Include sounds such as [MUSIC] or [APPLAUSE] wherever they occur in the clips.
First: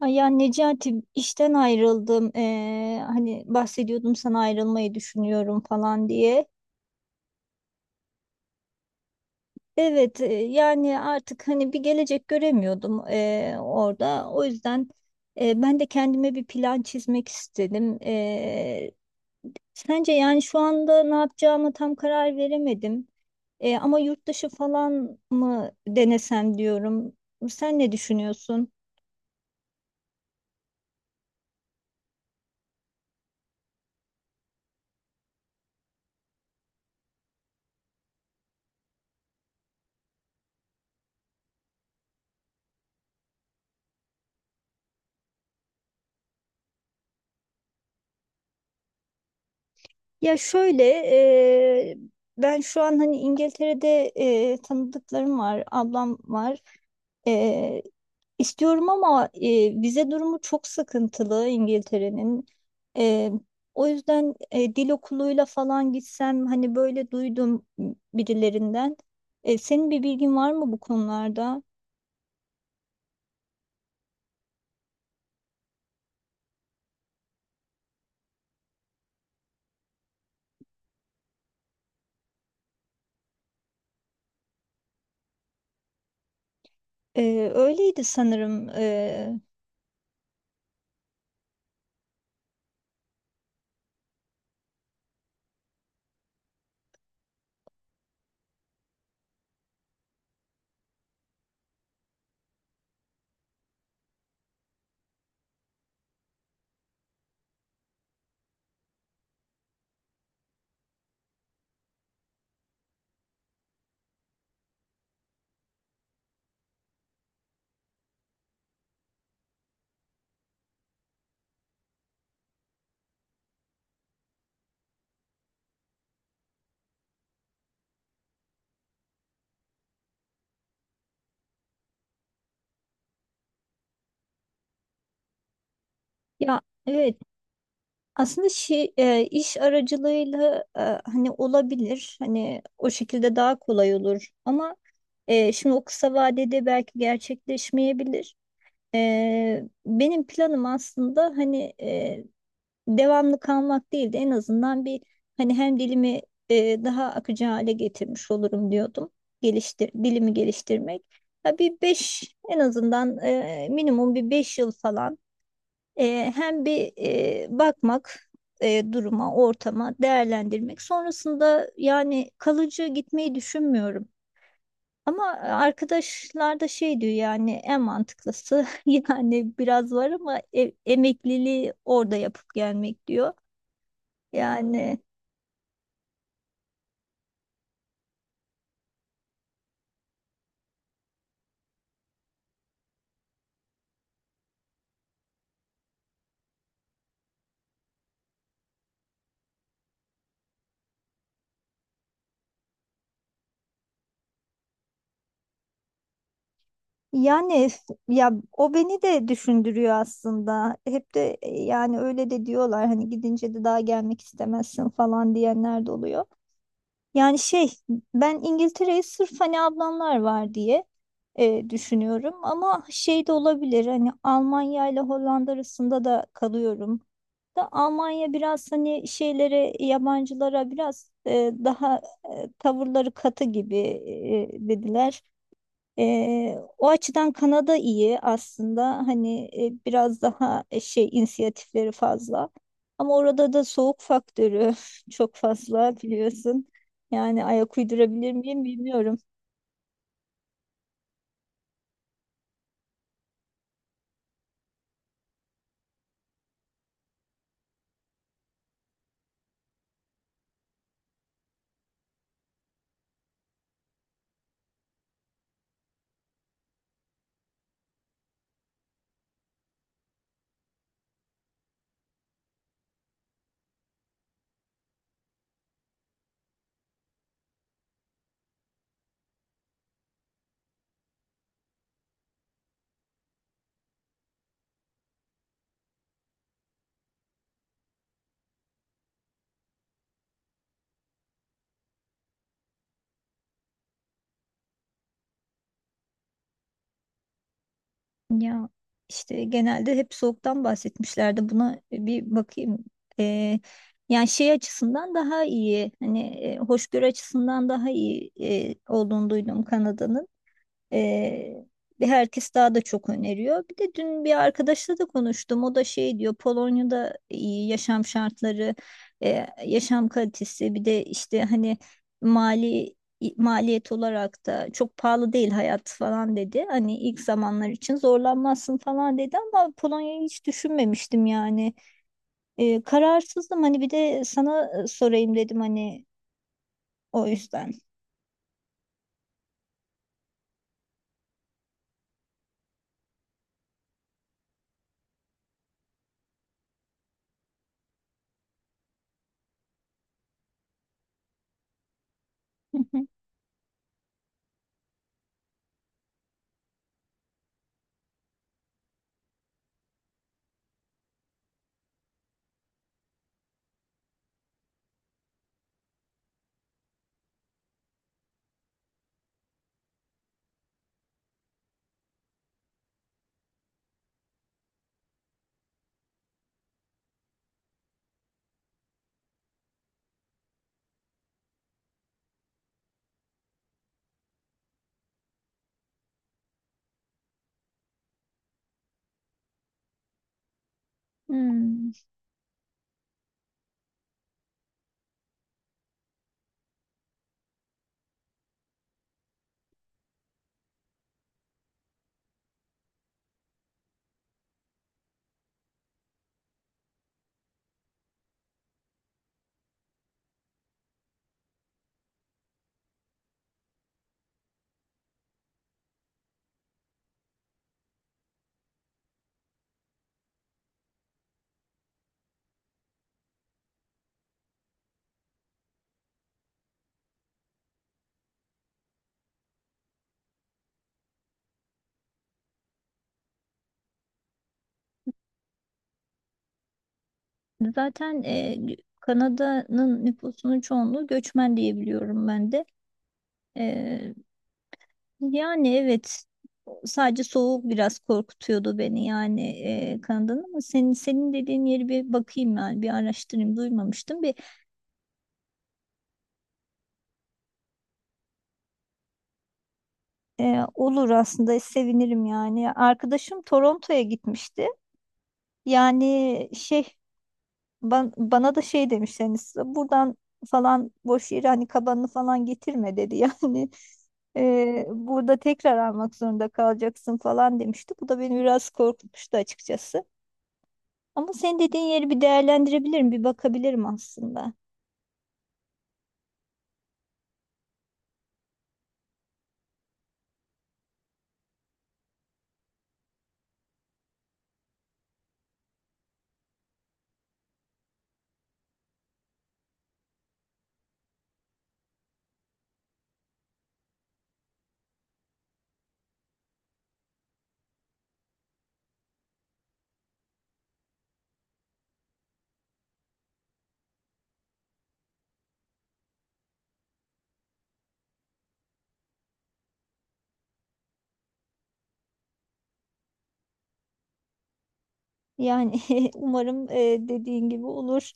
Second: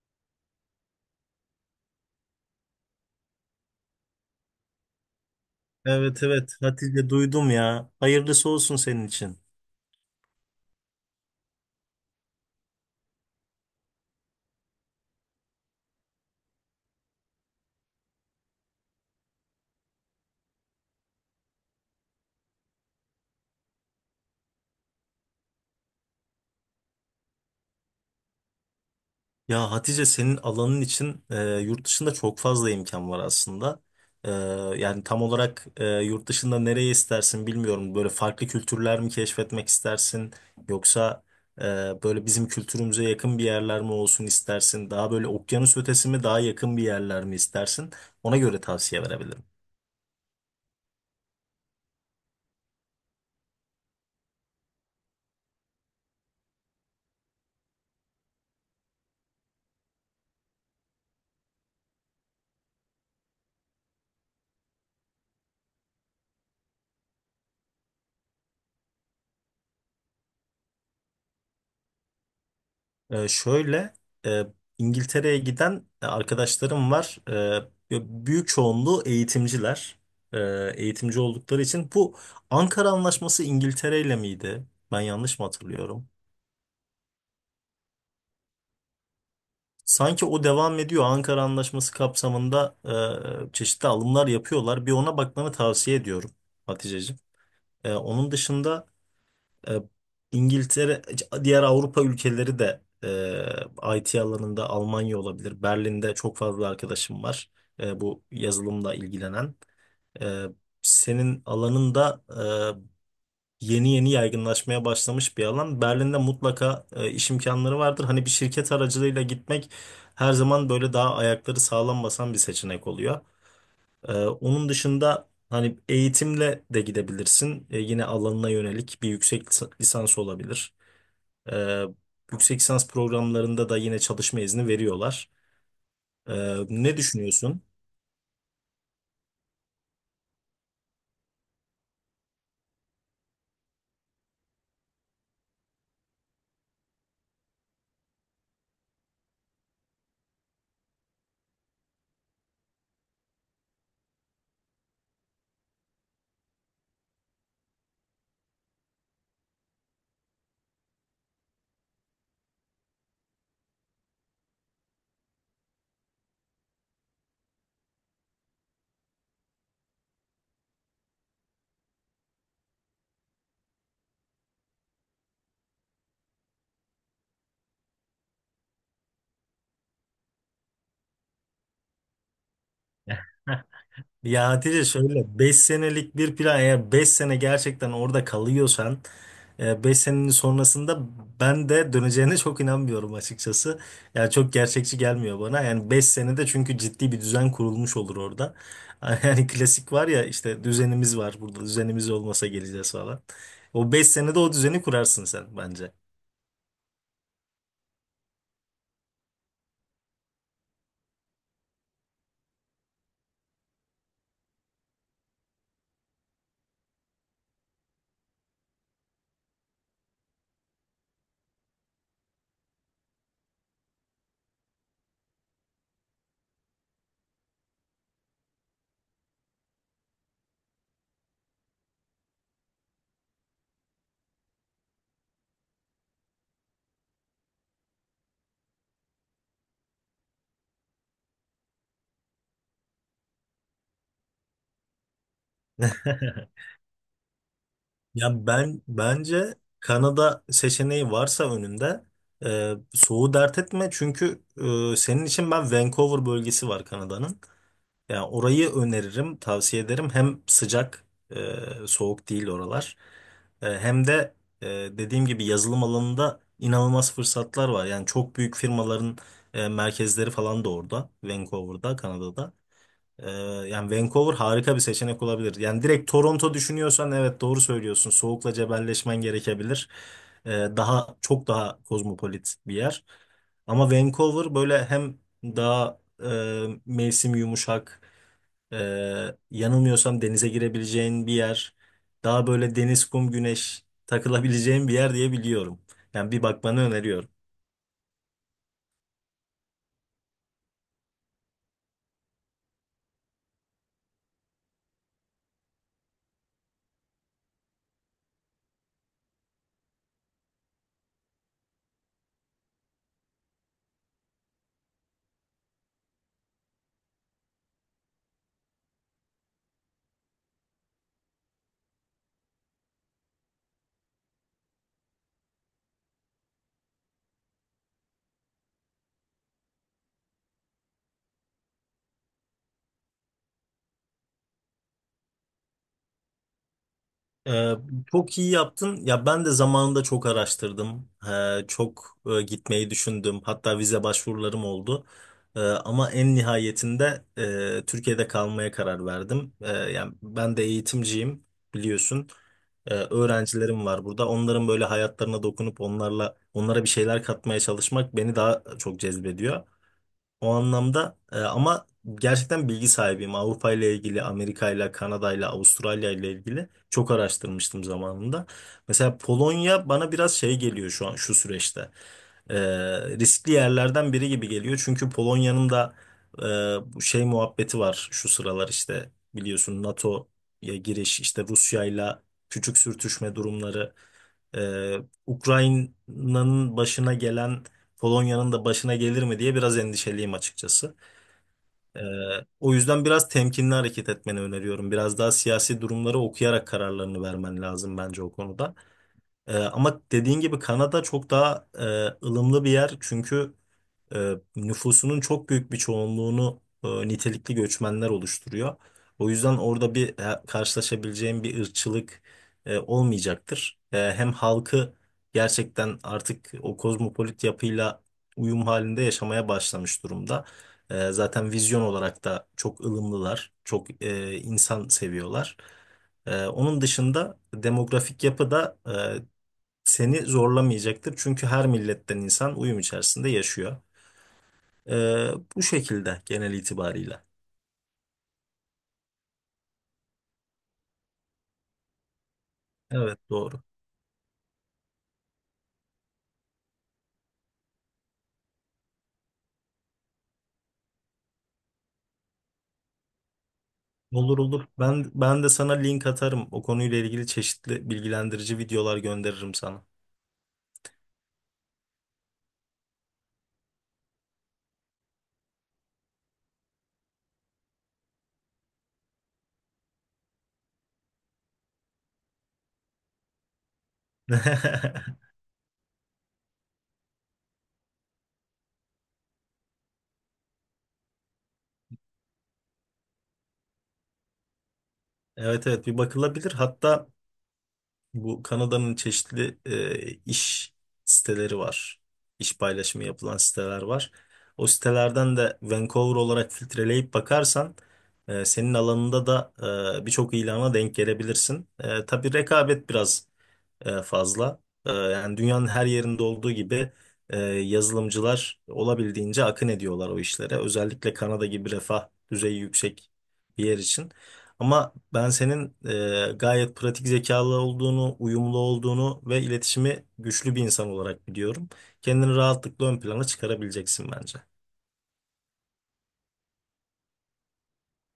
Ay ya Necati işten ayrıldım. Hani bahsediyordum sana ayrılmayı düşünüyorum falan Evet diye. evet Hatice duydum ya. Hayırlısı olsun senin için. Evet, yani artık hani bir gelecek göremiyordum orada. O yüzden ben de kendime bir plan çizmek istedim. Sence yani şu anda ne yapacağımı tam karar veremedim. Ama yurt dışı falan mı denesem diyorum. Sen ne düşünüyorsun? Ya Hatice senin alanın için yurt dışında çok fazla imkan var aslında. E, yani tam olarak yurt dışında nereye istersin bilmiyorum. Böyle farklı kültürler mi keşfetmek istersin? Yoksa e, böyle bizim kültürümüze yakın bir yerler mi olsun istersin? Daha böyle okyanus ötesi mi daha yakın bir yerler mi istersin? Ona göre tavsiye verebilirim. Ya şöyle, e, ben şu an hani İngiltere'de tanıdıklarım var, ablam var. E, istiyorum ama vize durumu çok sıkıntılı İngiltere'nin. E, O yüzden dil okuluyla falan gitsem hani böyle duydum birilerinden. Senin bir bilgin var mı bu konularda? Şöyle e, İngiltere'ye giden arkadaşlarım var. Büyük çoğunluğu eğitimciler. Eğitimci oldukları için bu Ankara Anlaşması İngiltere ile miydi? Ben yanlış mı hatırlıyorum? Öyleydi sanırım. Sanki o devam ediyor. Ankara Anlaşması kapsamında çeşitli alımlar yapıyorlar. Bir ona bakmanı tavsiye ediyorum Haticeciğim. Onun dışında E, İngiltere, diğer Avrupa ülkeleri de IT alanında Almanya olabilir. Berlin'de çok fazla arkadaşım var bu yazılımla ilgilenen. E, senin alanında yeni yeni yaygınlaşmaya başlamış bir alan. Berlin'de mutlaka iş imkanları vardır. Hani bir şirket aracılığıyla gitmek her zaman böyle daha ayakları sağlam basan bir seçenek oluyor. Onun dışında hani eğitimle de gidebilirsin. Yine alanına yönelik bir yüksek lisans olabilir. Ee, yüksek lisans programlarında da yine çalışma izni veriyorlar. Ee, Ya ne evet. düşünüyorsun? Aslında iş aracılığıyla hani olabilir. Hani o şekilde daha kolay olur. Ama şimdi o kısa vadede belki gerçekleşmeyebilir. Benim planım aslında hani devamlı kalmak değil de en azından bir hani hem dilimi daha akıcı hale getirmiş olurum diyordum. Dilimi geliştirmek. Ya bir beş en azından, minimum bir 5 yıl falan. Hem bir bakmak duruma, ortama, değerlendirmek. Sonrasında yani kalıcı gitmeyi düşünmüyorum. Ama arkadaşlar da şey diyor yani en mantıklısı, [LAUGHS] yani biraz var ama emekliliği orada yapıp gelmek diyor. [LAUGHS] Ya Hatice Yani şöyle 5 senelik bir plan, eğer 5 sene gerçekten orada kalıyorsan beş senenin sonrasında ben de döneceğine çok inanmıyorum açıkçası. Yani çok gerçekçi gelmiyor bana. Yani 5 senede çünkü ciddi bir düzen kurulmuş olur orada. [LAUGHS] Yani klasik var ya, işte düzenimiz var burada, düzenimiz olmasa geleceğiz falan. O 5 senede o düzeni kurarsın sen bence. yani ya o beni de düşündürüyor aslında. Hep de yani öyle de diyorlar hani gidince de daha gelmek istemezsin falan diyenler de oluyor. Yani şey, ben İngiltere'yi sırf hani ablamlar var diye düşünüyorum ama şey de olabilir, hani Almanya ile Hollanda arasında da kalıyorum. Da Almanya biraz hani şeylere, yabancılara biraz daha tavırları katı gibi dediler. O açıdan Kanada iyi aslında hani biraz daha şey, inisiyatifleri fazla ama orada da soğuk faktörü [LAUGHS] çok fazla [LAUGHS] biliyorsun, yani ayak uydurabilir Ya miyim ben bilmiyorum. bence Kanada seçeneği varsa önünde soğuğu dert etme, çünkü senin için ben Vancouver bölgesi var Kanada'nın. Yani orayı öneririm, tavsiye ederim. Hem sıcak, soğuk değil oralar. Hem de dediğim gibi yazılım alanında inanılmaz fırsatlar var. Yani çok büyük firmaların merkezleri falan da orada, Vancouver'da, Kanada'da. Ee, yani Vancouver harika bir seçenek olabilir. Yani direkt Toronto düşünüyorsan evet doğru söylüyorsun. Soğukla cebelleşmen gerekebilir. Daha çok daha kozmopolit bir yer. Ama Vancouver böyle hem daha mevsim yumuşak, e, yanılmıyorsam denize girebileceğin bir yer. Daha böyle deniz, kum, güneş takılabileceğin bir yer diye biliyorum. Yani bir bakmanı öneriyorum. Ya işte genelde hep soğuktan bahsetmişlerdi, buna bir bakayım. Ee, Yani şey açısından daha iyi, hani hoşgörü açısından daha iyi olduğunu duydum Kanada'nın. Ee, Bir herkes daha da çok öneriyor. Bir de dün bir arkadaşla da konuştum. O da şey diyor, Polonya'da iyi yaşam şartları, yaşam kalitesi, bir de işte hani mali maliyet olarak da çok pahalı değil hayat falan dedi. Hani ilk zamanlar için zorlanmazsın falan dedi ama Polonya'yı hiç düşünmemiştim yani. Kararsızdım, hani bir de sana sorayım dedim hani, o yüzden. Ee, çok iyi yaptın. Ya ben de zamanında çok araştırdım. Çok gitmeyi düşündüm. Hatta vize başvurularım oldu. Ama en nihayetinde Türkiye'de kalmaya karar verdim. Yani ben de eğitimciyim biliyorsun. Ee, [LAUGHS] öğrencilerim var burada. Onların böyle hayatlarına dokunup onlarla onlara bir şeyler katmaya çalışmak beni daha çok cezbediyor. O anlamda, ama gerçekten bilgi sahibiyim. Avrupa ile ilgili, Amerika ile, Kanada ile, Avustralya ile ilgili çok araştırmıştım zamanında. Mesela Polonya bana biraz şey geliyor şu an şu süreçte. E, riskli yerlerden biri gibi geliyor. Çünkü Polonya'nın da bu şey muhabbeti var şu sıralar, işte biliyorsun, NATO'ya giriş, işte Rusya ile küçük sürtüşme durumları. Ee, Ukrayna'nın başına gelen Polonya'nın da başına gelir mi diye biraz endişeliyim açıkçası. Hmm. Ee, o yüzden biraz temkinli hareket etmeni öneriyorum. Biraz daha siyasi durumları okuyarak kararlarını vermen lazım bence o konuda. Ama dediğin gibi Kanada çok daha ılımlı bir yer, çünkü nüfusunun çok büyük bir çoğunluğunu nitelikli göçmenler oluşturuyor. O yüzden orada bir karşılaşabileceğim bir ırkçılık olmayacaktır. Hem halkı gerçekten artık o kozmopolit yapıyla uyum halinde yaşamaya başlamış durumda. Zaten vizyon olarak da çok ılımlılar, çok insan seviyorlar. Onun dışında demografik yapı da seni zorlamayacaktır. Çünkü her milletten insan uyum içerisinde yaşıyor. Bu şekilde genel itibarıyla. Zaten Kanada'nın nüfusunun çoğunluğu göçmen diye biliyorum ben de. Evet doğru. E, Yani evet, sadece soğuk biraz korkutuyordu beni yani, Kanada'nın, ama senin dediğin yeri bir bakayım yani, bir araştırayım, duymamıştım. Bir Olur olur. Ben de sana link atarım. O konuyla ilgili çeşitli bilgilendirici videolar gönderirim sana. Olur aslında, sevinirim yani. Arkadaşım Toronto'ya gitmişti. Yani şey, bana da şey demişler yani, size buradan falan boş yere hani kabanını falan getirme dedi. [LAUGHS] Yani [LAUGHS] burada tekrar almak zorunda kalacaksın falan demişti. Bu da beni biraz korkutmuştu açıkçası. Ama senin dediğin yeri bir değerlendirebilirim, bir bakabilirim aslında. Evet evet bir bakılabilir. Hatta bu Kanada'nın çeşitli iş siteleri var. İş paylaşımı yapılan siteler var. O sitelerden de Vancouver olarak filtreleyip bakarsan senin alanında da birçok ilana denk gelebilirsin. Tabii rekabet biraz fazla. Yani dünyanın her yerinde olduğu gibi yazılımcılar olabildiğince akın ediyorlar o işlere. Özellikle Kanada gibi refah düzeyi yüksek bir yer için. Ama ben senin gayet pratik zekalı olduğunu, uyumlu olduğunu ve iletişimi güçlü bir insan olarak biliyorum. Kendini rahatlıkla ön plana çıkarabileceksin bence. Yani [LAUGHS] umarım dediğin gibi olur.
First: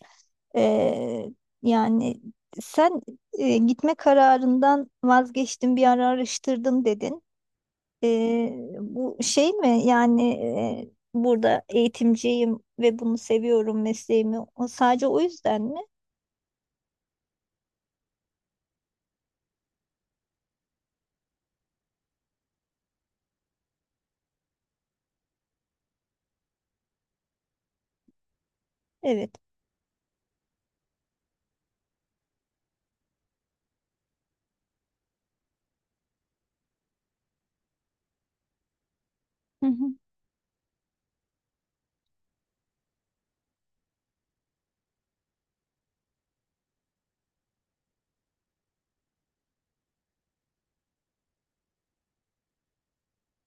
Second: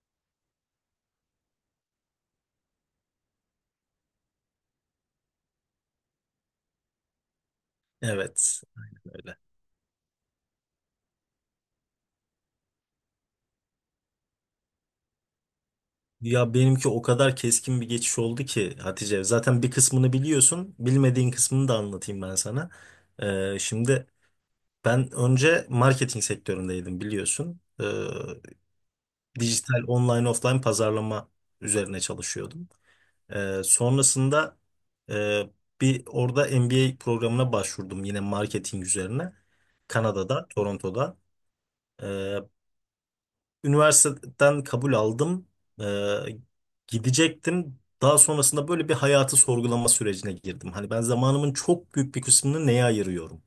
Ee, Yani sen gitme kararından vazgeçtin, bir ara araştırdın dedin. Ee, Evet, aynen Bu öyle. şey mi yani, burada eğitimciyim ve bunu seviyorum mesleğimi. Sadece o yüzden mi? Ya benimki o kadar keskin bir geçiş oldu ki Hatice. Zaten bir kısmını biliyorsun. Bilmediğin kısmını da anlatayım ben sana. Şimdi ben önce marketing sektöründeydim biliyorsun. Ee, Evet. dijital online offline pazarlama üzerine çalışıyordum. Sonrasında e, bir orada MBA programına başvurdum yine marketing üzerine. Hı hı. Kanada'da, Toronto'da. Ee, Üniversiteden kabul aldım. Ee, gidecektim. Daha sonrasında böyle bir hayatı sorgulama sürecine girdim. Hani ben zamanımın çok büyük bir kısmını neye ayırıyorum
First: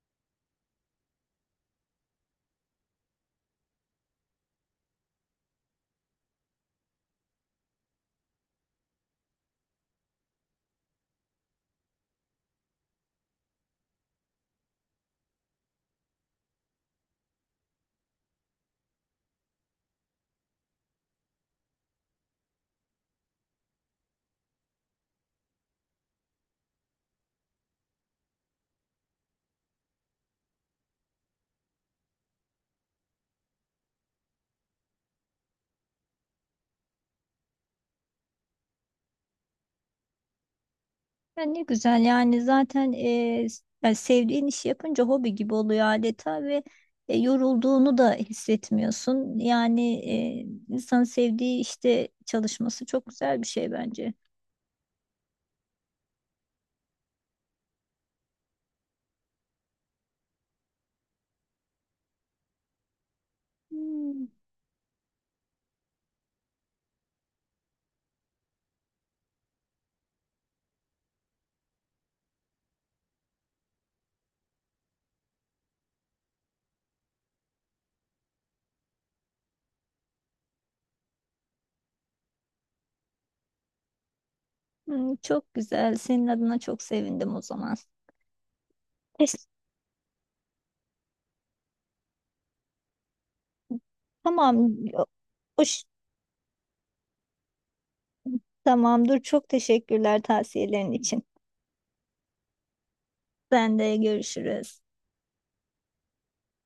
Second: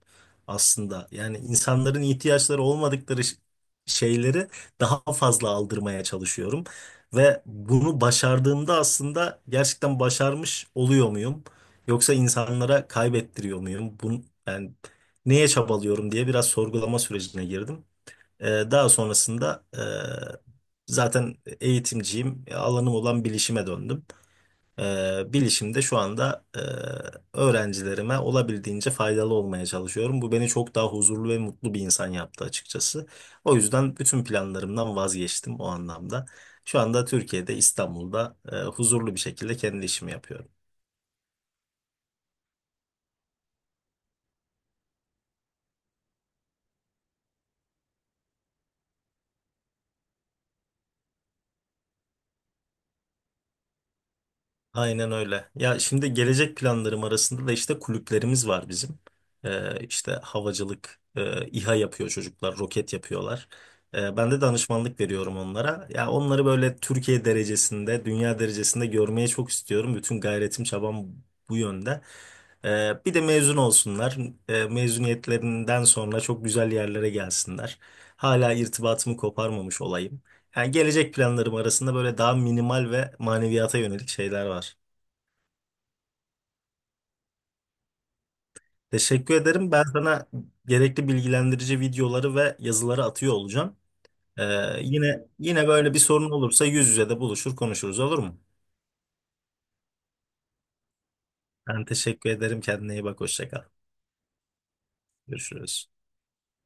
aslında? Yani insanların ihtiyaçları olmadıkları şeyleri daha fazla aldırmaya çalışıyorum. Ve bunu başardığımda aslında gerçekten başarmış oluyor muyum? Yoksa insanlara kaybettiriyor muyum bunu? Yani neye çabalıyorum diye biraz sorgulama sürecine girdim. Ee, daha sonrasında zaten eğitimciyim. Alanım olan bilişime döndüm. Bilişimde şu anda öğrencilerime olabildiğince faydalı olmaya çalışıyorum. Bu beni çok daha huzurlu ve mutlu bir insan yaptı açıkçası. O yüzden bütün planlarımdan vazgeçtim o anlamda. Şu anda Türkiye'de, İstanbul'da huzurlu bir şekilde kendi işimi yapıyorum. Ya ne güzel yani, zaten yani sevdiğin işi yapınca hobi gibi oluyor adeta ve yorulduğunu da hissetmiyorsun. Yani insanın sevdiği işte çalışması çok güzel bir şey bence. Aynen öyle. Ya şimdi gelecek planlarım arasında da işte kulüplerimiz var bizim. İşte havacılık, İHA yapıyor çocuklar, roket yapıyorlar. Ee, Hmm. ben de danışmanlık veriyorum onlara. Ya onları böyle Türkiye derecesinde, dünya derecesinde görmeye çok istiyorum. Bütün gayretim, çabam bu yönde. Bir de mezun olsunlar. Mezuniyetlerinden sonra çok güzel yerlere gelsinler. Hala irtibatımı koparmamış olayım. Yani gelecek planlarım arasında böyle daha minimal ve maneviyata yönelik şeyler var. Hmm. Çok güzel. Senin adına çok sevindim o zaman. Teşekkür Teş- ederim. Ben sana gerekli bilgilendirici videoları ve yazıları atıyor olacağım. Ee, Tamam. o- yine o yine ş- böyle bir sorun olursa yüz yüze de buluşur konuşuruz, olur mu? Tamam, dur. Çok teşekkürler tavsiyelerin için. Ben teşekkür ederim. Kendine iyi bak. Hoşça kal. Ben de görüşürüz. Görüşürüz.